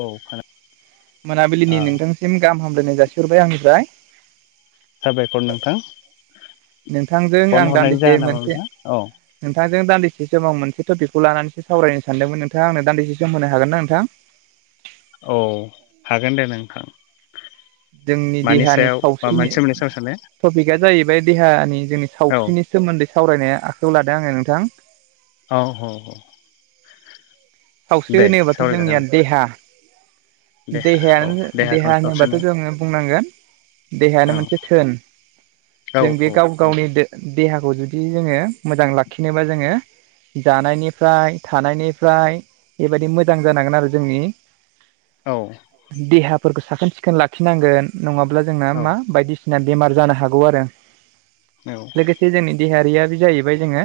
औ खोना मोनाबिलिनि ओ नोंथांसिम गाहाम हामलायनाय जासिहरबाय आंनिफ्राय साबायखर नोंथां नोंथांजों फन आं हरनायनि दान्दिसे जाहोन नामा मोनसे नोंथां औ नोंथांजों दान्दिसे समाव मोनसे टपिकखौ लानानैो सावरायनो सानदोंमोनोंथा आंनो दान्दिसे सम होनो हागोन ना नोंथां औ हागोन दे नोंथां जोंनि मानि देहानि सायाव बा सावस्रिनि मोनसे मोननै सायाव साननाय टपिकआ जाहैबाय देहानि जोंनि औ सावस्रिनि सोमोन्दै सावरायनो आखायाव लादों आङो नोंथां ह ह सावस्रि होनोबाथ' जोंनिया देहा नोंथां। देहा औ देहायानो देहाखौनो देहा होनोबाथ' सावस्रिनाय जोङो बुंनांगोन देहायानो औ मोनसे थोन औ जों बे औ गाव गावनि नंगौ देहाखौ जुदि जोङो मोजां लाखिनोबा जोङो जानायनिफ्राय थानायनिफ्राय बेबायदि मोजां जानांगोन आरो जोंनि औ देहाफोरखौ साखोन सिखोन लाखिनांगोन नङाब्ला जोङो औ मा बायदि बेमार जानो हागौ आरो औ लोगोसे जोंनि देहायारिया बे जाहैबाय जोङो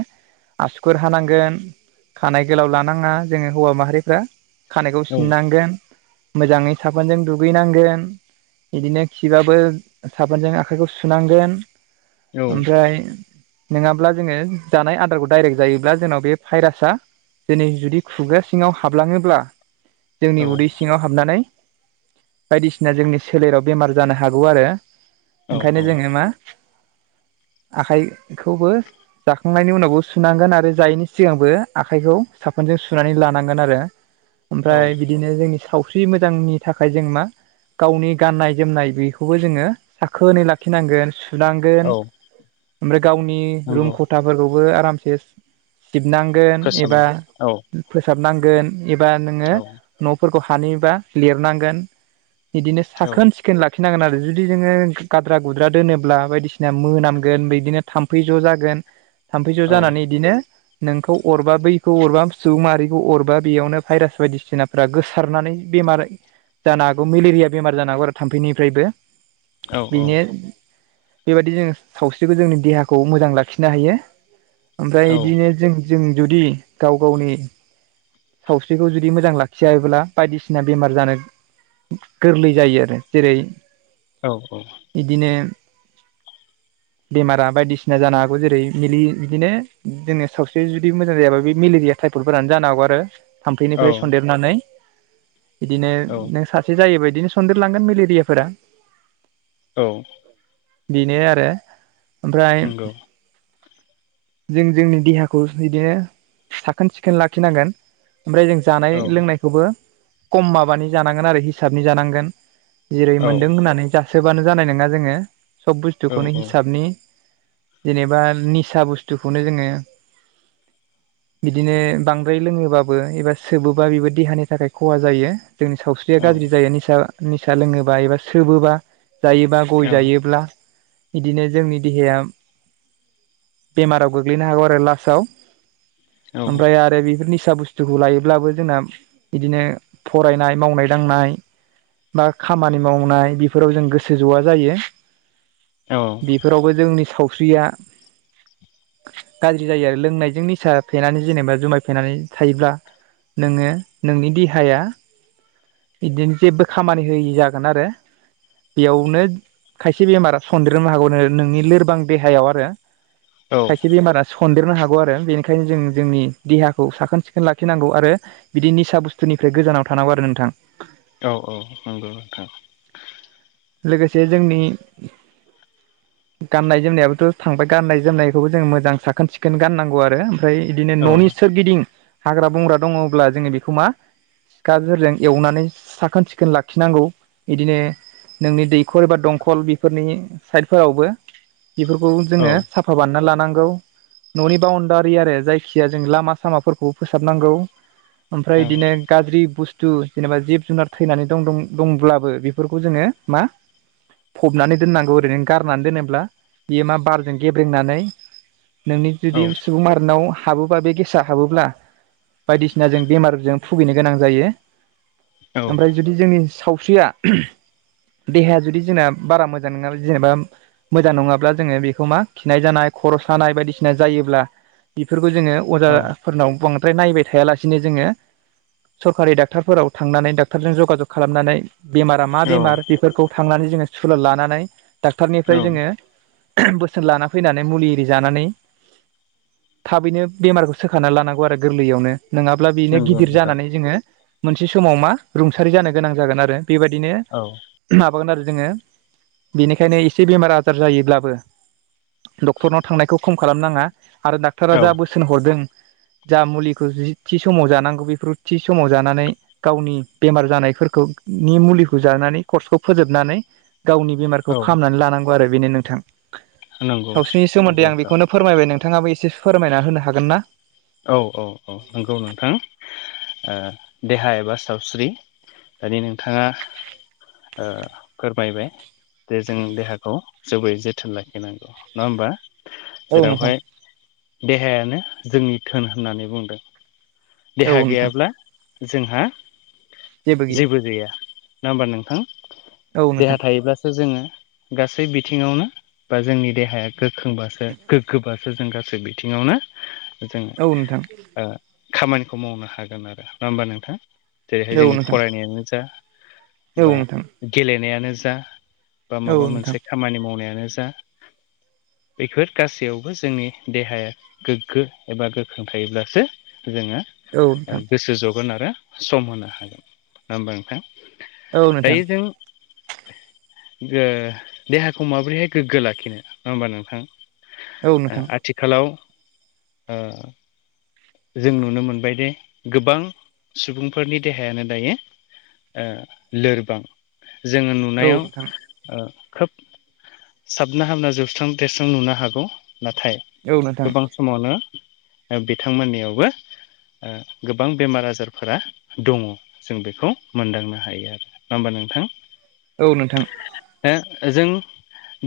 आसुखुर हानांगोन खानाय गोलाव लानाङा जोङो हौवा माहारिफ्रा खानायखौ औ सिननांगोन मोजाङै साफोनजों दुगैनांगोन। बिदिनो खिबाबो साबोनजों आखाइखौ सुनांगोन ओमफ्राय नङाब्ला जोङो जानाय आदारखौ डाइरेक्ट जायोब्ला जोंनाव बे भाइरासा दिनै जुदि खुगा सिङाव हाबलाङोब्ला जोंनि उदै सिङाव हाबनानै बायदिसिना जोंनि सोलेराव बेमार जानो हागौ आरो औ ओंखायनो जोङो मा आखाइखौबो जाखांनायनि उनावबो सुनांगोन आरो जायैनि सिगांबो आखाइखौ साफोनजों सु सुनानै लानांगोन आरो औ ओमफ्राय बिदिनो जोंनि सावस्रि मोजांनि थाखाय जों मा गावनि गाननाय जोमनाय बेखौबो जोङो साखोनै लाखिनांगोन सुनांगोन औ ओमफ्राय गावनि नंगौ रुम खथाफोरखौबो आरामसे सिबनांगोन एबा फोसाबनो औ फोसाबनांगोन एबा नोङो औ न'फोरखौ हानिबा लिरनांगोन बिदिनो औ साखोन सिखो सिखोन लाखिनांगोन आरो जुदि जोङो गाद्रा-गुद्रा दोनोब्ला बायदिसिना मोनामगोन बिदिनो थाम्फै ज' जागोन थाम्फै ज' औ जानानै इदिनो नोंखौ अरबा बैखौ अरबा सुबुं मारिखौ अरबा बेयावनो भाइरास बायदिसिनाफ्रा गोसारनानै बेमार जानो हागौ मेलेरिया बेमार जानो हागौ आरो थाम्फैनिफ्रायबो। औ बेनो बेबायदि जोङो सावस्रिखौ जोंनि देहाखौ मोजां लाखिनो हायो। ओमफ्राय औ बिदिनो जों जों जुदि गाव गावनि सावस्रिखौ जुदि मोजां लाखियाल्बा बायदिसिना बेमार जानो गोरलै जायो आरो जेरै औ औ इदिनो बेमारा बायदिसिना जानो हागौ जेरै मि बिदिनो जोङो सावस्रि जुदि मोजां जायाबा बे मेलेरिया थाइपलफोरानो जानो हागौ आरो थाम्फैनिफ्राय औ सन्देरनानै बिदिनो औ नों सासे एसे जायोबायायदिनो सनन्देरलांगोन मेलेरिलियाफोरा औ बेनो आरो ओमफ्राय नंगौ जों जोंनि देहाखौ बिदिनो साखोन सिखोन लाखिनांगोन ओमफ्राय जों जानाय औ लोंनायखौबो खम माबानि जानांगोन आरो हिसाबनि जानांगोन। जेरै मोन्दों औ होननानै जासोबानो जानाय नङा जोङो। सब औ बुस्थुखौनो हिसाबनि जेनेबा निसा बुस्थुखौनो जोङो [inaudible] बिदिनो बांद्राय लोङोबाबो एबा सोबोबा बेबो देहानि थाखाय खहा जायो। जोंनि सावस्रि देया औ गाज्रि जायो निसा निसा लोङोबा एबा सोबोबा जायोबा औ गय जायोब्ला इदिनो जोंनि देहाया बेमाराव गोग्लैनो हागौ आरो लास्टआव ओमफ्राय आरो बेफोर निसा बुस्थु जुगुखौ लायोब्लाबो जोंना बिदिनो फरायनाय मावनाय दांनाय। मा खामानि मावनाय बेफोराव जों गोसो जवा जायो। औ। बेफोरावबो जोंनि सावस्रिया। गाज्रि जायो आरो लोंनायजों निसा फेनानै जेनेबा जुमाय फेनानै थायोब्ला। नोङो नोंनि देहाया। बिदिनो जेबो खामानि होयै जागोन आरो। बेयावनो खायसे बेमारा सनदेरनो हागौ नोंनि लोरबां देहायाव आरो। औ खायसे बेमारा सनदेरनो हागौ आरो बेनिखायनो जों जोंनि देहाखौ साखोन सिखोन लाखिनांगौ आरो। बिदि निसा बुस्थुनिफ्राय गोजानाव थानांगौ आरो नोंथां। औ औ नंगौ नोंथां। लोगोसे जोंनि। गाननाय जोमनायाबोथ थांबाय गाननाय जोमनायखौबो जों मोजां साखोन सिखोन गाननांगौ आरो। ओमफ्राय बिदिनो औ ननि सोरगिदिं हाग्रा बंग्रा दङब्ला जोङो बेखौ मा खाजोंरजों एवनानै साखोन सिखोन लाखिनांगौ यिदिनो। नोंनि दैखर एबा दंखल बेफोरनि साइडफोरावबो बेफोरखौ औ जोङो साफ होबानना लानांगौ। ननि बाउणडारि आरो जायखि जाया जों लामा सामाफोरखौबो फोसाबनांगौ। औ ओमफ्राय बिदिनो गाज्रि बुस्थु जेनेबा जिब जुनार थैनानै दं दंब्लाबो बेफोरखौ जोङो मा? फबनानै दोननांगौ ओरैनो गारनानै दोनोब्ला बियो मा बारजों गेब्रेंनानै। नोंनि औ जुदि सुबुं आरिनाव हाबोब्ला बे गेसा हाबोब्ला बायदिसिना जों बेमारजों भुगिनो गोनां जायो। ओमफ्राय जुदि जोंनि सावस्रिया देहाया जुदि जोंना बारा मोजां नङा जेनेबा। मोजां नङाब्ला जोङो बेखौ मा खिनाय जानाय खर सानाय बायदिसिना जायोब्ला बेफोरखौ जोङो। औ अजाफोरनाव बांद्राय नायबाय थायालासिनो जोङो। सरकारि डाक्टारफोराव थांनानै डाक्टारजों जगा जग खालामनानै बेमारा मा औ बेमार बेफोरखौ थांनानै जोङो सुलाद लानानै डाक्टारनिफ्राय जोङो। बोसोन लाना फैनानै मुलि आरि जानानै। थाबैनो बेमारखौ सोखा लानांगौ आरो गोरलैयावनो नङाब्ला बेनो नंगौ गिदिर नोंथां जानानै जोङो। मोनसे समाव मा रुंसारि जानो गोनां जागोन आरो बेबायदिनो। औ। माबागोन आरो जोङो बेनिखायनो एसे बेमार आजार जायोब्लाबो डक्टरनाव थांनायखौ खम खालामनाङा आरो डाक्टारा औ जा बोसोन हरदों। जा मुलिखौ जि थि समाव जानांगौ बेफोर थि समाव जानानै। गावनि बेमार जानायफोरखौनि मुलिखौ जानानै कर्सखौ फोजोबनानै गावनि बेमारखौ औ फाहामनानै लानांगौ आरो बेनो नोंथां। नंगौ नंगौ सावस्रिनि नोंथां सोमोन्दै आं बेखौनो फोरमायबाय नोंथाङाबो एसे फोरमायना होनो हागोन ना? औ औ औ नंगौ नोंथां। ओ देहा एबा सावस्रि दानि नोंथाङा ओ फोरमायबाय। जे जों देहाखौ जोबोरै जोथोन लाखिनांगौ नङा होमबा? औ जेराव नोंथां हाय देहायानो जोंनि धोन होननानै बुंदों। औ देहा नोंथां गैयाब्ला जोंहा जेबो गैया नङा होमबा नोंथां औ देहा नोंथां थायोब्ला जोङो गासै बिथिङावनो बा जोंनि देहाया गोख्रोंबासो गोग्गोबासो जों गासै बिथिङावनो जों औ नोंथां। ओ खामानिखौ मावनो हागोन आरो नङा होमबा नोंथां? जेरैहाय औ जोंनि नोंथां फरायनायानो जा औ बा नोंथां गेलेनायानो जा बा औ माबा नोंथां मोनसे खामानि मावनायानो जा बेफोर गासैयावबो जोंनि देहाया गोग्गो एबा गो ख्रों थायोब्लासो जोङो औ नोंथां गोसो जगोन आरो सम होनो हागोन नङा होमबा औ नोंथां। नोंथां दायो जों देहाखौ माबोरैहाय गोग्गो लाखिनो नङा होमबा नोंथां। औ नोंथां आथिखालाव ओ जों नुनो मोनबायदे गोबां सुबुंफोरनि देहायानो दायो ओ लोरबां। जोङो औ नुनायाव खोब साबना हामना जौस्रां देस्रां नुनो हागौ। नाथाय औ नोंथां। गोबां समावनो बिथांमोननियावबो गोबां बेमार आजारफोरा दङ। जों बेखौ मोनदांनो हायो आरो नङा होमबा नोंथां? औ नोंथां। जों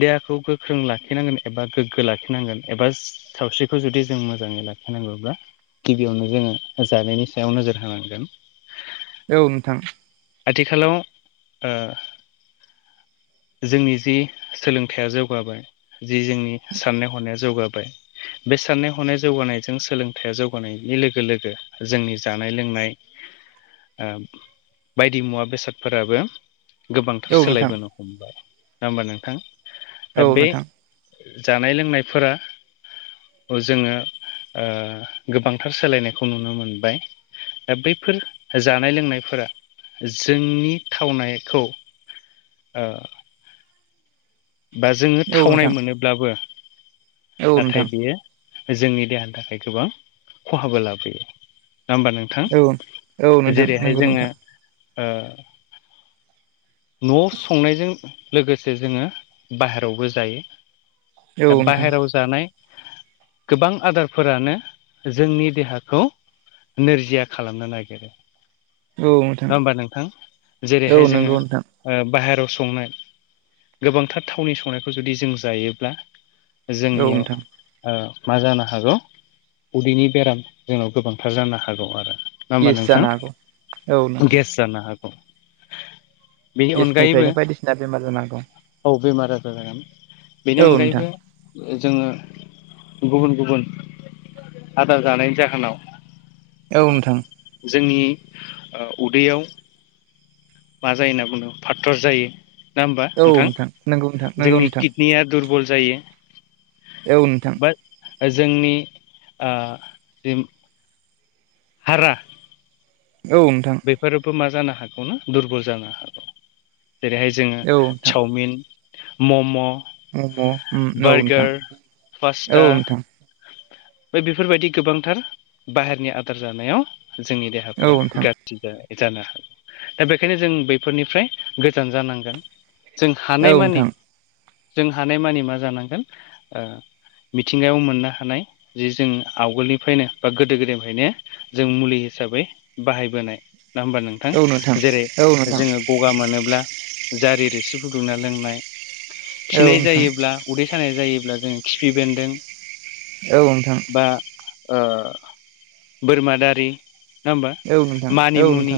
देहाखौ गोख्रों लाखिनांगोन एबा गोग्गो लाखिनांगोन एबा सावस्रिखौ जुदि जों मोजाङै लाखिनांगौब्ला गिबियावनो जोङो जानायनि सायाव नोजोर होनांगोन। औ नोंथां। आथिखालाव ओ जोंनि जि सोलोंथाइया जौगाबाय जि जोंनि साननाय हनाया जौगाबाय बे साननाय हनाय जौगानायजों सोलोंथायाइया जौगानायनि लोगो लोगो जोंनि जानाय लोंनाय बायदि मुवा बेसादफोराबो गोबांथार औ नोंथां सोलायबोनो हमबाय नङा होमबा नोंथां? औ दा बे नोंथां जानाय लोंनायफोरा जोङो गोबांथार सोलायनायखौ नुनो मोनबाय। दा बैफोर जानाय लोंनायफोरा जोंनि थावनायखौ ओ बा जोङो औ थावनाय नोंथां मोनोब्लाबो औ नोंथां नाथाय बेयो जोंनि देहानि थाखाय गोबां खहाबो लाबोयो नङा होमबा नों थां औ औ नोंथां जेरैहाय नंगौ जोङो नोंथां न'आव संनायजों लोगोसे जोङो बाहेरायावबो जायो। औ नोंथां बाहेरायाव जानाय गोबां आदारफोरानो जोंनि देहाखौ नोरजिया खालामनो नागिरो। औ नोंथां नङा हबा नोंथां औ जेरैहाय जोङो नंगौ नोंथां बाहेरायाव संनाय गोबांथार थावनि संनायखौ जुदि जों जायोब्ला औ नोंथां जोंनियाव मा जानो हागौ उदैनि बेराम जोंनाव गोबांथार जानो हागौ आरो। ना गेस होमब्लाा जानो नोंथां? हागौ औ नोंथां गेस जानो हागौ। बेनि अनगायैबो गेसनिफ्रायनो बायदिसिना बेमार जानो हागौ औ बेमार आजार जागामोन बेनि औ नोंथां अनगायैबो जोङो गुबुन गुबुन आदार जानाय जाखोनाव औ नोंथां जोंनि उदैयाव मा जायो होनना बुंदों फाटर जायो नङा होमबा औ नोंथां। नंगौ नोंथां नंगौ जोंनि नोंथां कित निया दुरबल जायो। औ नोंथां। बा जोंनि जि हारा औ नोंथां। बेफोरबो मा जानो हागौ न दुरबल जानो हागौ जेरैहाय जोङो औ नोंथां चावमिन मम' मम' औ नोंथां बार्गार औ पासता नोंथां ब बेफोरबायदि गोबांथार बाहेरनि आदार जानायाव जोंनि औ देहाफोरा नोंथां गाज्रि जानो हागौ दा बेखायनो जों बैफोरनिफ्राय गोजान जानांगोन। जों औ हानायमानि नोंथां जों हानायमानि मा जानांगोन मिथिंगायाव मोननो हानाय जे जों आवगोलनिफ्रायनो बा गोदो गोदायनिफ्रायनो जों मुलि हिसाबै बाहायबोनाय नङा होमबा नोंथां औ जेरै नोंथां औ नोंथां जोङो गगा मोनोब्ला जारि रोसि फुदुंना लोंनाय औ खिनाय जायोब्ला उदै सानाय जायोब्ला जोङो खिफि बेन्दों औ नोंथां बा बोरमा दारि नङा होमबा औ नोंथां औ नोंथां मानिमुनि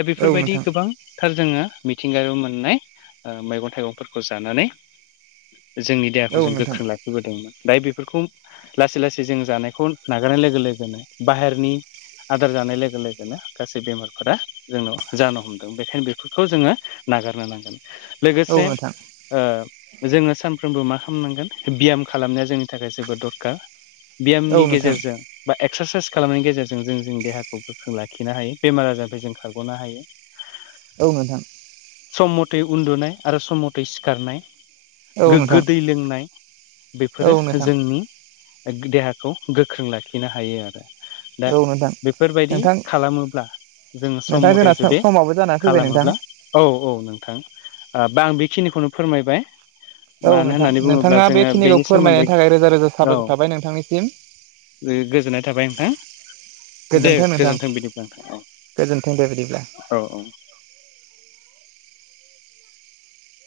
दा औ बेफोरबायदि नोंथां गोबां थार जोङो मिथिंगायावबो मोननाय मैगं थाइगंफोरखौ जानानै जोंनि देहाखौ औ जों नोंथां गोख्रों लाखिबोदोंमोन दा बेफोरखौ लासै लासै जों जानायखौ नागारनाय लोगो लोगोनो बाहेरनि आदार जानाय लोगो लोगो लोगोनो गासै बेमारफोरा जोंनाव जानो हमदों बेखायनो बेफोरखौ जोङो नागारनो नांगोन औ लोगोसे नोंथां जोङो सानफ्रोमबो मा खालामनांगोन बि्याम खालामनाया जोंनि थाखाय जोबोद दरखार। औ बि्यामनि नोंथां गेजेरजों बा एक्सारसाइस खालामनायनि गेजेरजों जों जोंनि देहाखौ जों लाखिनो हायो बेमार आजारफ्राय जों खारग'नो हायो औ नोंथां। सम मथै उन्दुनाय आरो सम मथै सिखारनाय। औ गोग्गो नोंथां दै लोंनाय बेफोरो औ नोंथां जोंनि देहाखौ गोख्रों लाखिनो हायो आरो दा औ नोंथां बेफोरबायदि नोंथां खालामोब्ला जोङो सम नोंथां मथे जोंना जुदि समाबो जानानै फैबाय नोंथां खालामोब्ला औ औ नोंथां बा आं बेखिनिखौनो फोरमायबाय। औ मानो नोंथां होननानै बुङोब्ला नोंथाङा जोङो बेखिनिखौ बेनि सोमोन्दै फोरमायनायनि थाखाय रोजा रोजा औ। साबायखर थाबाय नोंथांनिसिम गोजोननाय थाबाय नोंथां दे गोजोन्थों नोंथां बिदिब्ला नोंथां गोजोन्थों दे बिदिब्ला औ औ।